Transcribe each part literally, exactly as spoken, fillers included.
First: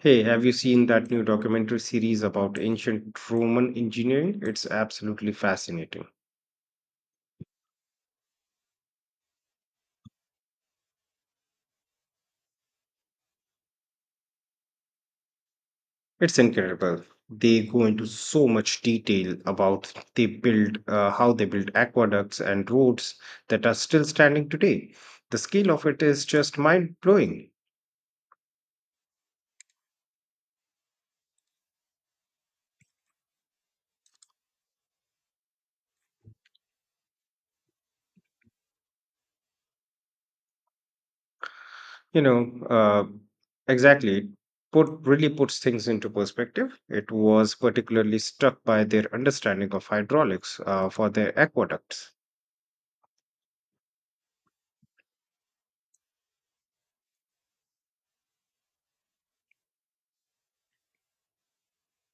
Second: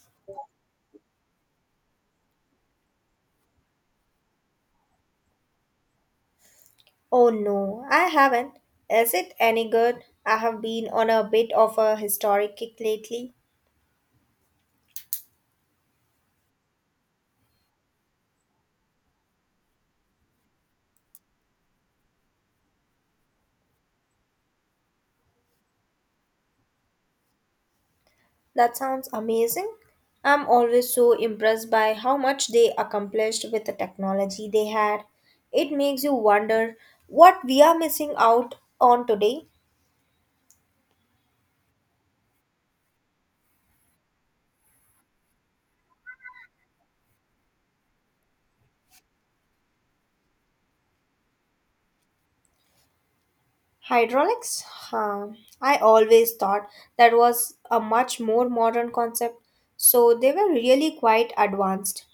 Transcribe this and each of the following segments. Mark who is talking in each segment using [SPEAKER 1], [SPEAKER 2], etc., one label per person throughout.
[SPEAKER 1] Hey, have you seen that new documentary series about ancient Roman engineering? It's absolutely fascinating.
[SPEAKER 2] Oh no, I haven't. Is it any good? I have been on a bit of a historic kick lately.
[SPEAKER 1] It's incredible. They go into so much detail about they build uh, how they built aqueducts and roads that are still standing today. The scale of it is just mind-blowing.
[SPEAKER 2] That sounds amazing. I'm always so impressed by how much they accomplished with the technology they had. It makes you wonder what we are missing out on today.
[SPEAKER 1] You know, uh, exactly. It Put really puts things into perspective. It was particularly struck by their understanding of hydraulics uh, for their aqueducts.
[SPEAKER 2] Hydraulics? Huh. I always thought that was a much more modern concept, so they were really quite advanced.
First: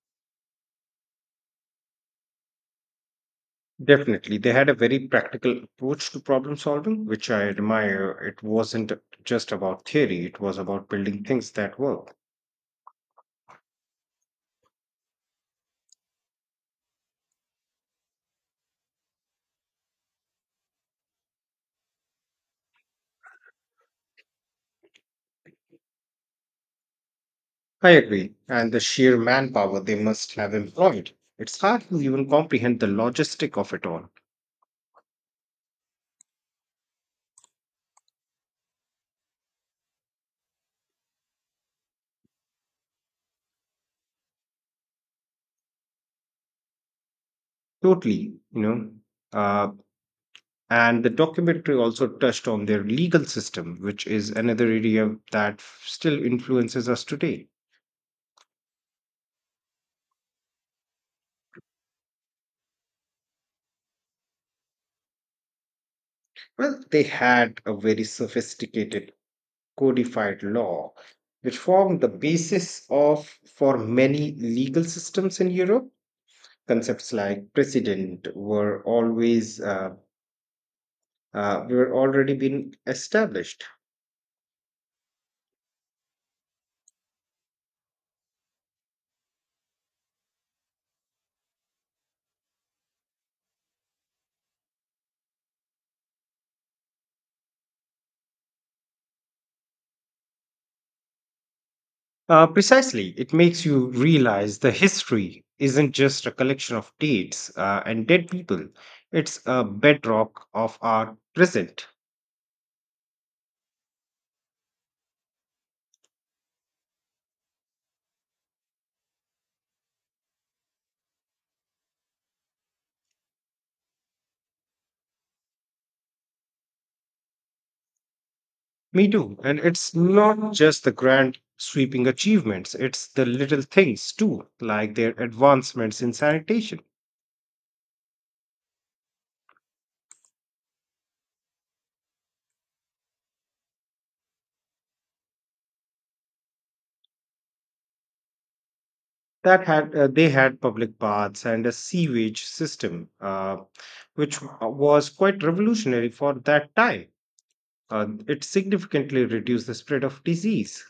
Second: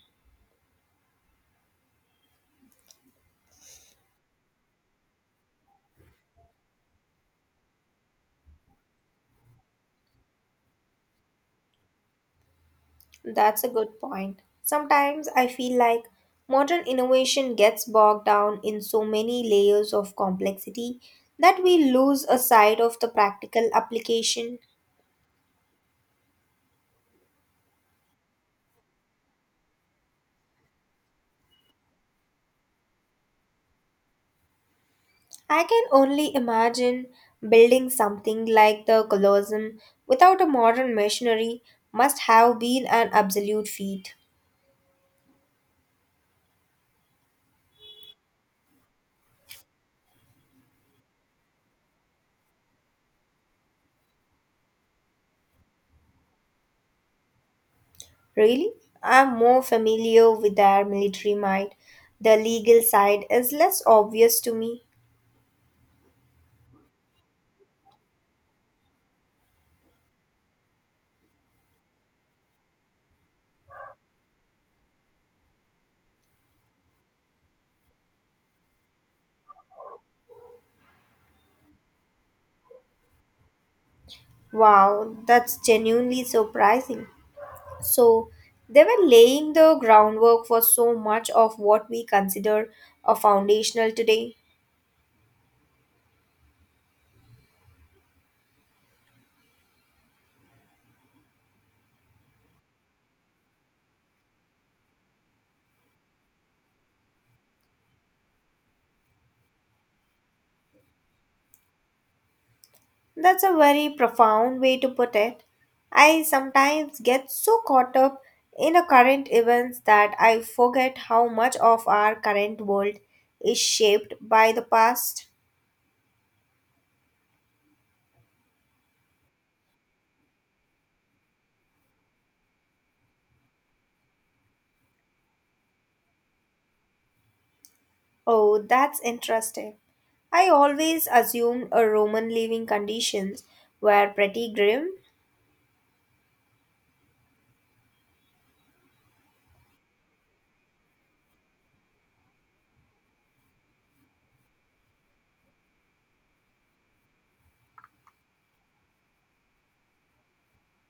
[SPEAKER 1] Definitely. They had a very practical approach to problem solving, which I admire. It wasn't just about theory, it was about building things that work.
[SPEAKER 2] That's a good point. Sometimes I feel like modern innovation gets bogged down in so many layers of complexity that we lose a sight of the practical application.
[SPEAKER 1] I agree. And the sheer manpower they must have employed. It's hard to even comprehend the logistic of it all.
[SPEAKER 2] I can only imagine building something like the Colosseum without a modern machinery must have been an absolute feat.
[SPEAKER 1] Totally, you know. Uh, and the documentary also touched on their legal system, which is another area that still influences us today.
[SPEAKER 2] Really? I'm more familiar with their military might. The legal side is less obvious to me.
[SPEAKER 1] Well, they had a very sophisticated codified law, which formed the basis of for many legal systems in Europe. Concepts like precedent were always uh, uh, were already been established.
[SPEAKER 2] Wow, that's genuinely surprising. So, they were laying the groundwork for so much of what we consider a foundational today.
[SPEAKER 1] Uh, precisely, it makes you realize the history isn't just a collection of dates uh, and dead people; it's a bedrock of our present.
[SPEAKER 2] That's a very profound way to put it. I sometimes get so caught up in the current events that I forget how much of our current world is shaped by the past.
[SPEAKER 1] Me too. And it's not just the grand sweeping achievements, it's the little things too, like their advancements in sanitation.
[SPEAKER 2] Oh, that's interesting. I always assumed a Roman living conditions were pretty grim.
[SPEAKER 1] That had uh, They had public baths and a sewage system, uh, which w- was quite revolutionary for that time. Uh, it significantly reduced the spread of disease.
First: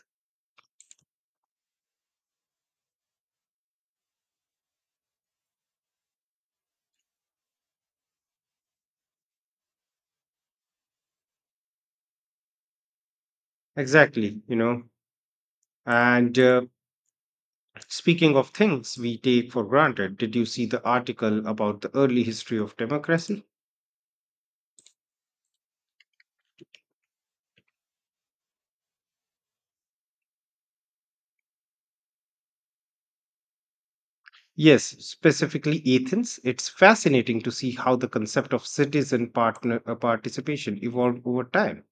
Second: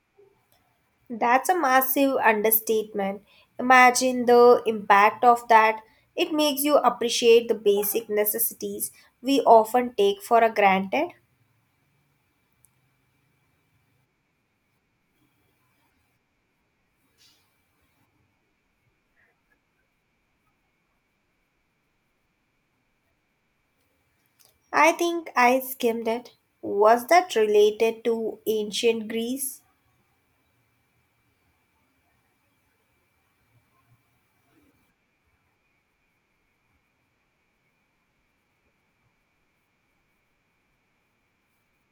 [SPEAKER 2] That's a massive understatement. Imagine the impact of that. It makes you appreciate the basic necessities we often take for granted.
[SPEAKER 1] Exactly, you know. And uh, Speaking of things we take for granted, did you see the article about the early history of democracy?
[SPEAKER 2] I think I skimmed it. Was that related to ancient Greece?
[SPEAKER 1] Yes, specifically Athens, it's fascinating to see how the concept of citizen partner uh, participation evolved over time.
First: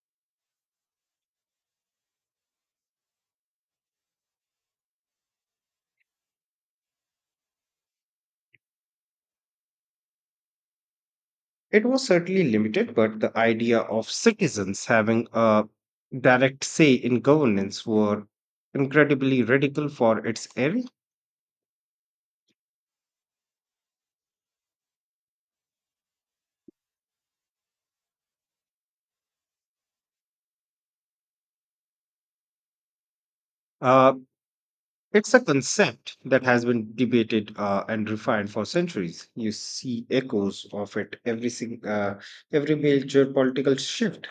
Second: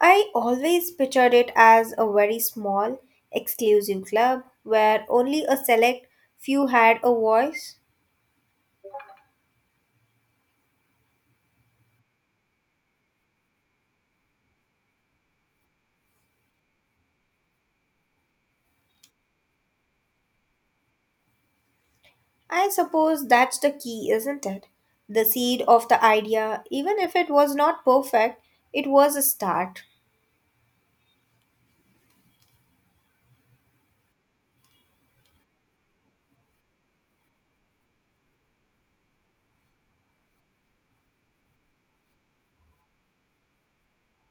[SPEAKER 2] I always pictured it as a very small, exclusive club where only a select few had a voice.
[SPEAKER 1] It was certainly limited, but the idea of citizens having a direct say in governance were incredibly radical for its era.
[SPEAKER 2] I suppose that's the key, isn't it? The seed of the idea, even if it was not perfect, it was a start.
[SPEAKER 1] Uh, it's a concept that has been debated uh, and refined for centuries. You see echoes of it every sing- uh, every major political shift.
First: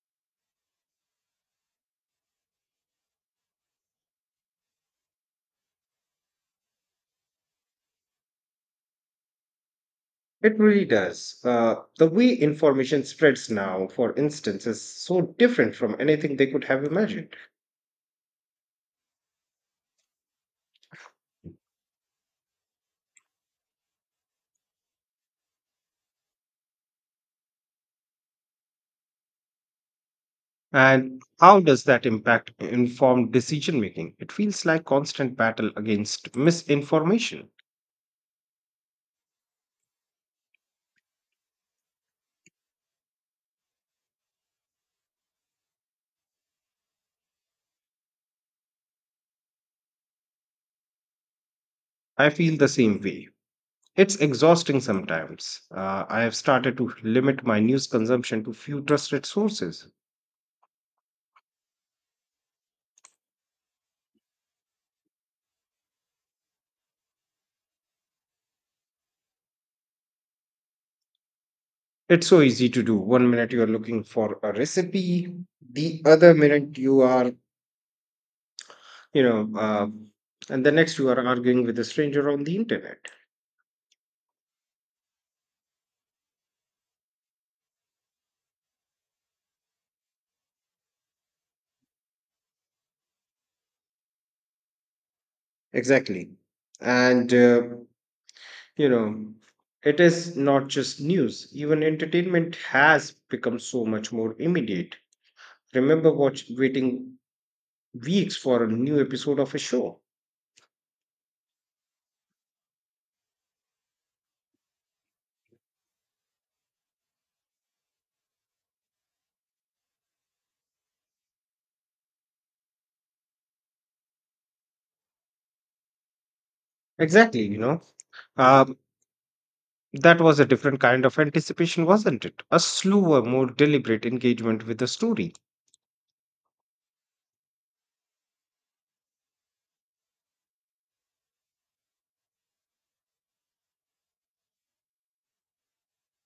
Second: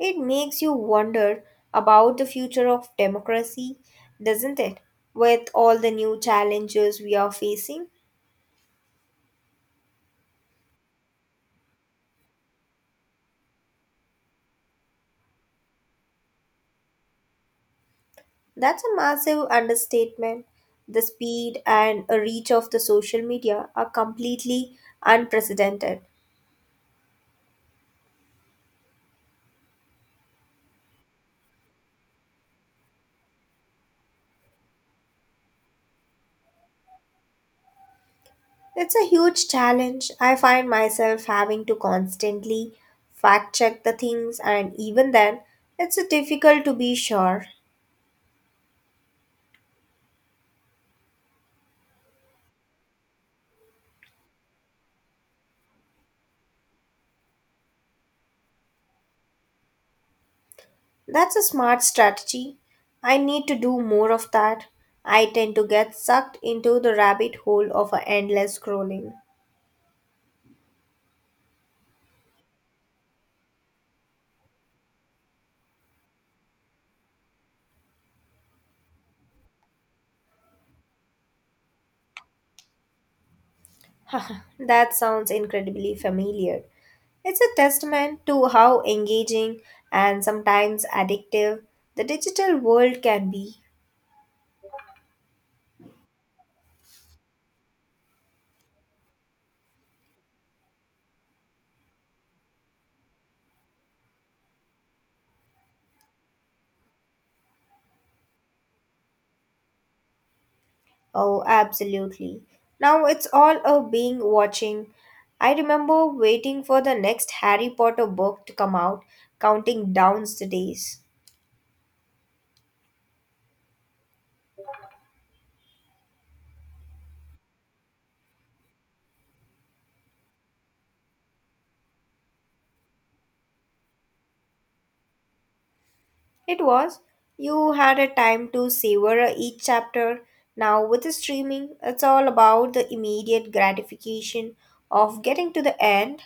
[SPEAKER 2] It makes you wonder about the future of democracy, doesn't it? With all the new challenges we are facing,
[SPEAKER 1] It really does. Uh, the way information spreads now, for instance, is so different from anything they could have imagined.
[SPEAKER 2] that's a massive understatement. The speed and reach of the social media are completely unprecedented.
[SPEAKER 1] And how does that impact informed decision making? It feels like constant battle against misinformation.
[SPEAKER 2] It's a huge challenge. I find myself having to constantly fact check the things, and even then, it's difficult to be sure.
[SPEAKER 1] I feel the same way. It's exhausting sometimes. Uh, I have started to limit my news consumption to few trusted sources.
[SPEAKER 2] That's a smart strategy. I need to do more of that. I tend to get sucked into the rabbit hole of a endless scrolling.
[SPEAKER 1] It's so easy to do. One minute you are looking for a recipe, the other minute you are you know uh, and the next you are arguing with a stranger on the internet.
[SPEAKER 2] That sounds incredibly familiar. It's a testament to how engaging and sometimes addictive the digital world can be.
[SPEAKER 1] Exactly, and uh, you know it is not just news, even entertainment has become so much more immediate. Remember watch waiting weeks for a new episode of a show.
[SPEAKER 2] Oh, absolutely. Now it's all a being watching. I remember waiting for the next Harry Potter book to come out, counting down the days.
[SPEAKER 1] Exactly, you know. Um, That was a different kind of anticipation, wasn't it? A slower, more deliberate engagement with the story.
[SPEAKER 2] It was. You had a time to savor each chapter. Now, with the streaming, it's all about the immediate gratification of getting to the end.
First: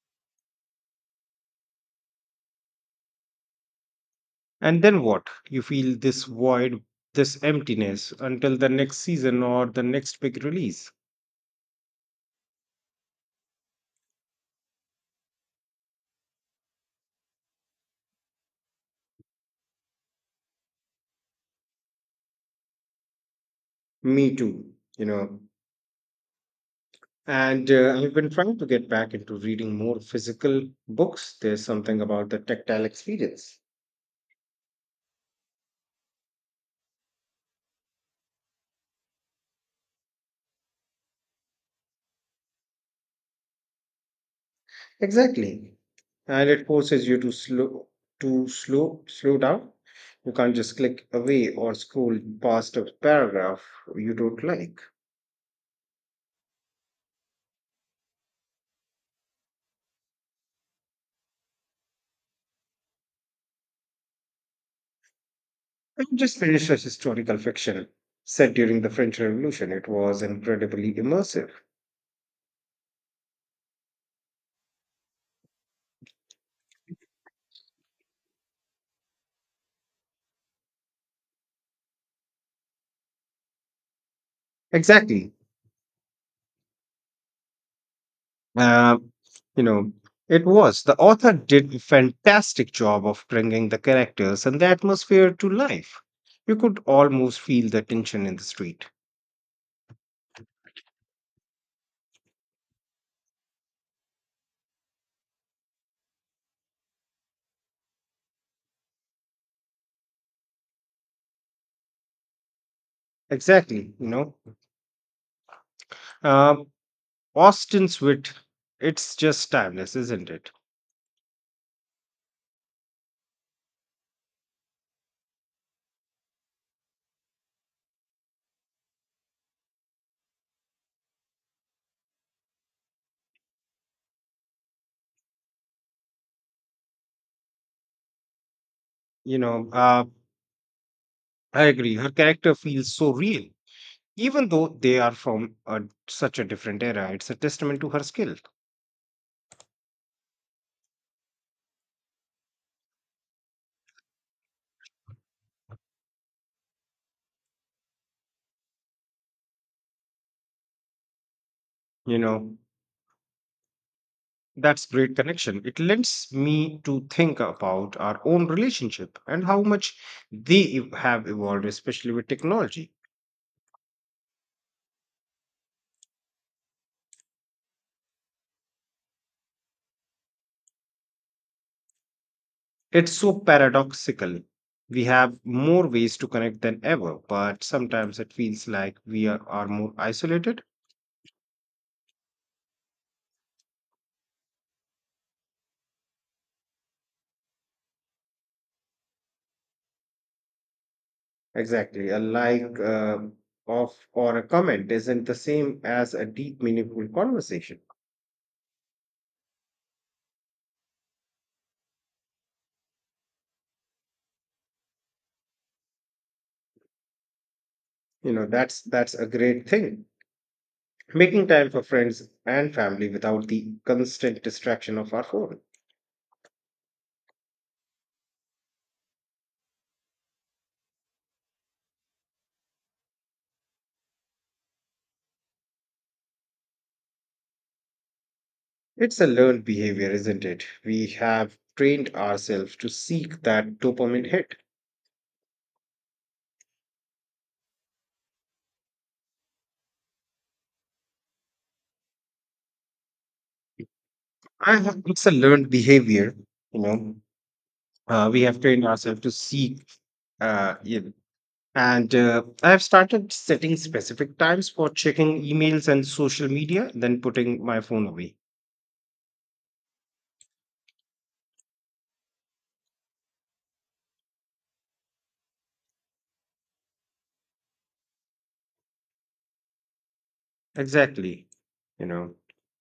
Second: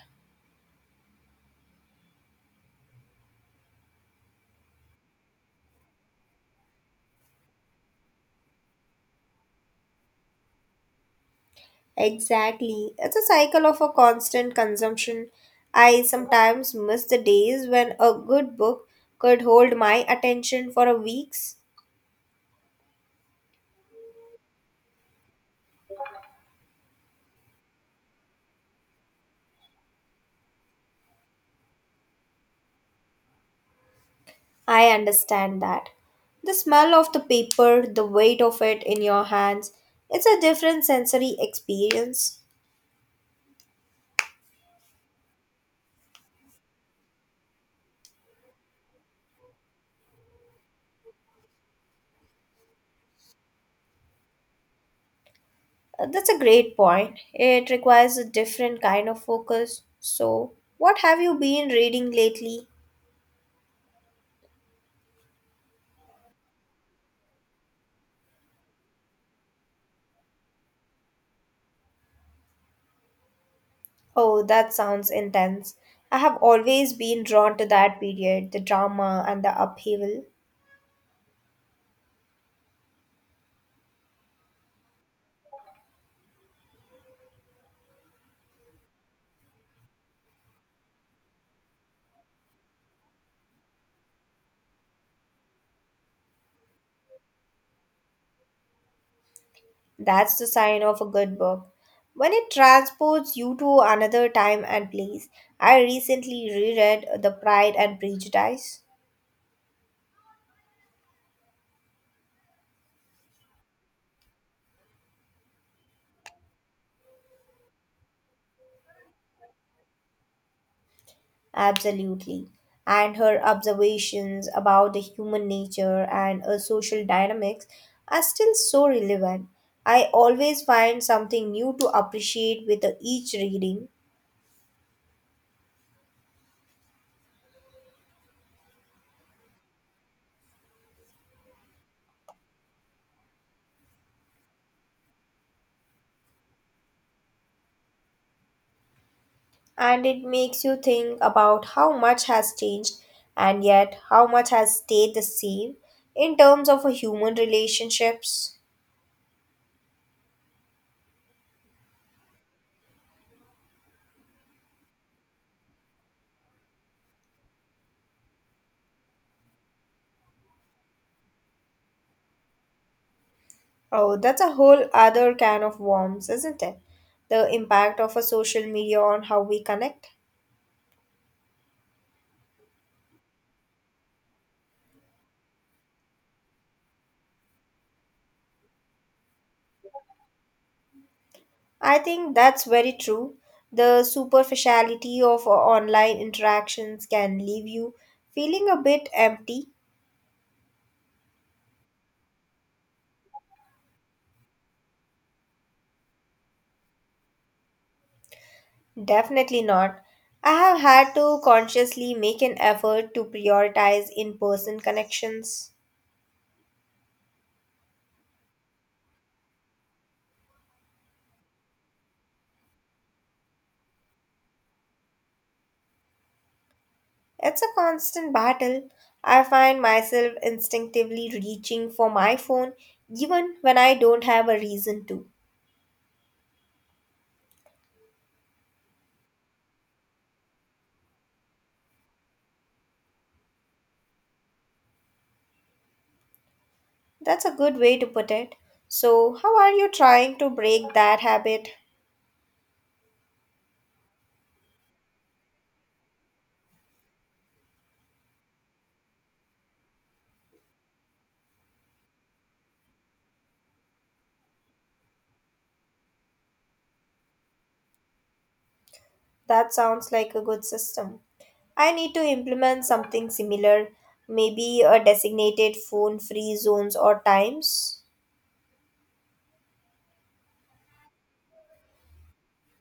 [SPEAKER 1] And then what? You feel this void, this emptiness until the next season or the next big release.
[SPEAKER 2] Exactly. It's a cycle of a constant consumption. I sometimes miss the days when a good book could hold my attention for a weeks.
[SPEAKER 1] Me too. You know, And uh, I've been trying to get back into reading more physical books. There's something about the tactile experience.
[SPEAKER 2] I understand that. The smell of the paper, the weight of it in your hands, it's a different sensory experience.
[SPEAKER 1] Exactly. And it forces you to slow to slow slow down. You can't just click away or scroll past a paragraph you don't like.
[SPEAKER 2] Uh, That's a great point. It requires a different kind of focus. So, what have you been reading lately?
[SPEAKER 1] I just finished a historical fiction set during the French Revolution. It was incredibly immersive.
[SPEAKER 2] Oh, that sounds intense. I have always been drawn to that period, the drama and the upheaval.
[SPEAKER 1] Exactly. Uh, you know, it was. The author did a fantastic job of bringing the characters and the atmosphere to life. You could almost feel the tension in the street.
[SPEAKER 2] That's the sign of a good book. When it transports you to another time and place. I recently reread The Pride and Prejudice.
[SPEAKER 1] Exactly, you know. Um, Austin's wit, it's just timeless, isn't it?
[SPEAKER 2] Absolutely. And her observations about the human nature and uh, social dynamics are still so relevant. I always find something new to appreciate with uh, each reading.
[SPEAKER 1] You know, uh, I agree. Her character feels so real, even though they are from a, such a different era. It's a testament to her skill,
[SPEAKER 2] And it makes you think about how much has changed and yet how much has stayed the same in terms of human relationships.
[SPEAKER 1] you know. That's great connection. It lends me to think about our own relationship and how much they ev- have evolved, especially with technology.
[SPEAKER 2] Oh, that's a whole other can of worms, isn't it? The impact of a social media on how we connect.
[SPEAKER 1] It's so paradoxical. We have more ways to connect than ever, but sometimes it feels like we are, are more isolated.
[SPEAKER 2] I think that's very true. The superficiality of uh, online interactions can leave you feeling a bit empty.
[SPEAKER 1] Exactly. A like uh, of or a comment isn't the same as a deep, meaningful conversation.
[SPEAKER 2] Definitely not. I have had to consciously make an effort to prioritize in person connections.
[SPEAKER 1] You know, that's that's a great thing. Making time for friends and family without the constant distraction of our phone.
[SPEAKER 2] It's a constant battle. I find myself instinctively reaching for my phone even when I don't have a reason to.
[SPEAKER 1] It's a learned behavior, isn't it? We have trained ourselves to seek that dopamine hit.
[SPEAKER 2] That's a good way to put it. So, how are you trying to break that habit?
[SPEAKER 1] I have, it's a learned behavior, you know. Uh, we have trained ourselves to seek Uh, yeah. And uh, I've started setting specific times for checking emails and social media, then putting my phone away.
[SPEAKER 2] That sounds like a good system. I need to implement something similar, maybe a designated phone free zones or times.
[SPEAKER 1] Exactly. You know,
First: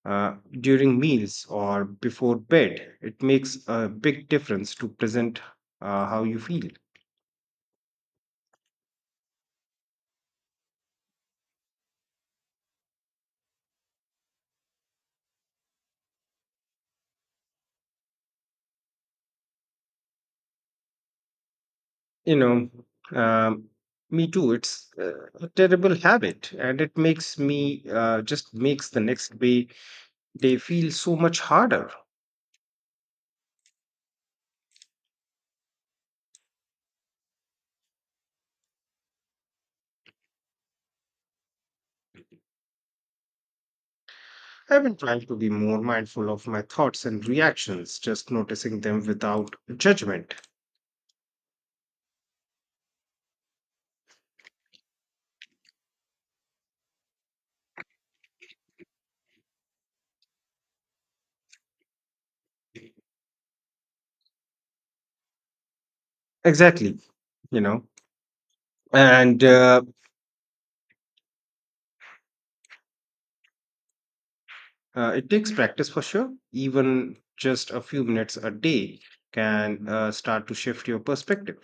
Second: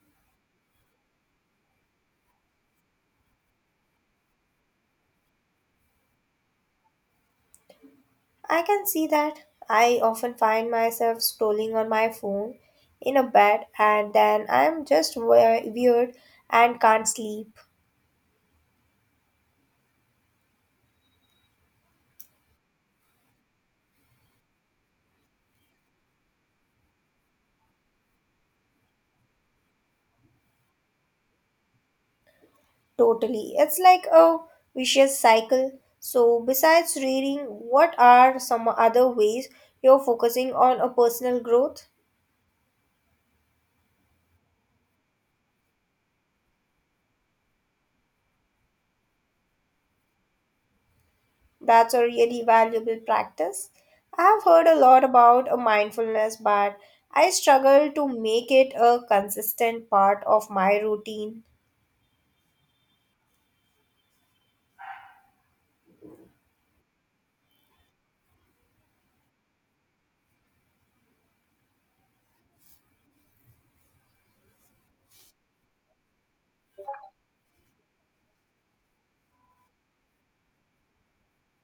[SPEAKER 1] uh, During meals or before bed, it makes a big difference to present uh, how you feel.
[SPEAKER 2] I can see that. I often find myself scrolling on my phone in a bed and then I'm just we- weird and can't sleep.
[SPEAKER 1] You know, um, me too. It's uh, a terrible habit, and it makes me uh, just makes the next day day feel so much harder.
[SPEAKER 2] Totally. It's like a vicious cycle. So, besides reading, what are some other ways you're focusing on a personal growth?
[SPEAKER 1] I've been trying to be more mindful of my thoughts and reactions, just noticing them without judgment.
[SPEAKER 2] That's a really valuable practice. I've heard a lot about a mindfulness, but I struggle to make it a consistent part of my routine.
[SPEAKER 1] Exactly, you know, and uh, uh, it takes practice for sure. Even just a few minutes a day can uh, start to shift your perspective.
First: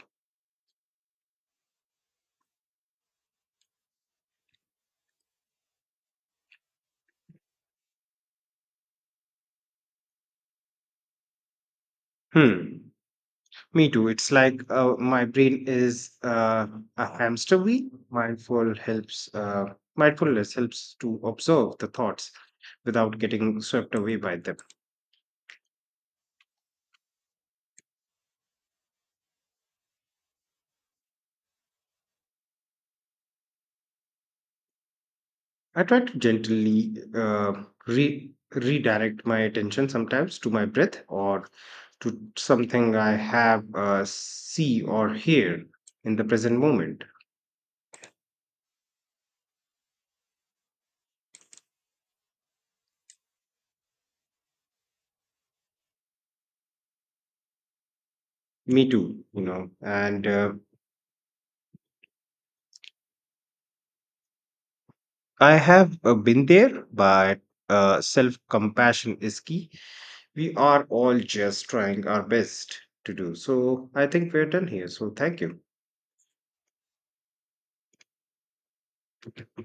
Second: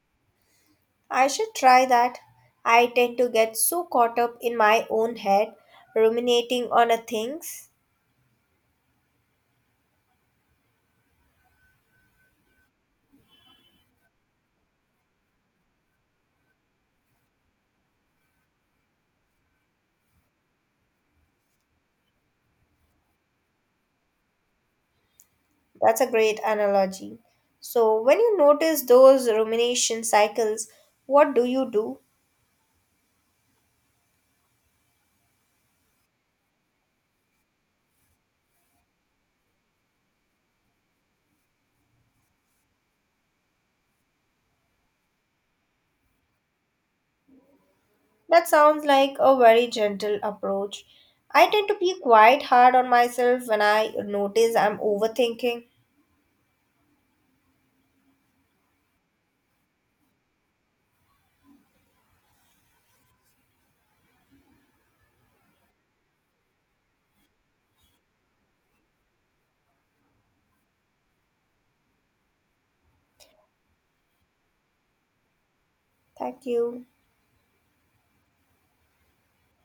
[SPEAKER 2] I should try that. I tend to get so caught up in my own head, ruminating on a things.
[SPEAKER 1] Hmm. Me too. It's like uh, my brain is uh, a hamster wheel. Mindful helps. Uh, Mindfulness helps to observe the thoughts without getting swept away by them.
[SPEAKER 2] That's a great analogy. So, when you notice those rumination cycles, what do you do?
[SPEAKER 1] I try to gently uh, re- redirect my attention sometimes to my breath or to something I have uh, see or hear in the present moment.
[SPEAKER 2] That sounds like a very gentle approach. I tend to be quite hard on myself when I notice I'm overthinking.
[SPEAKER 1] Me too, you know. And uh, I have uh, been there, but uh, self compassion is key. We are all just trying our best to do. So I think we're done here. So thank you.
[SPEAKER 2] Thank you.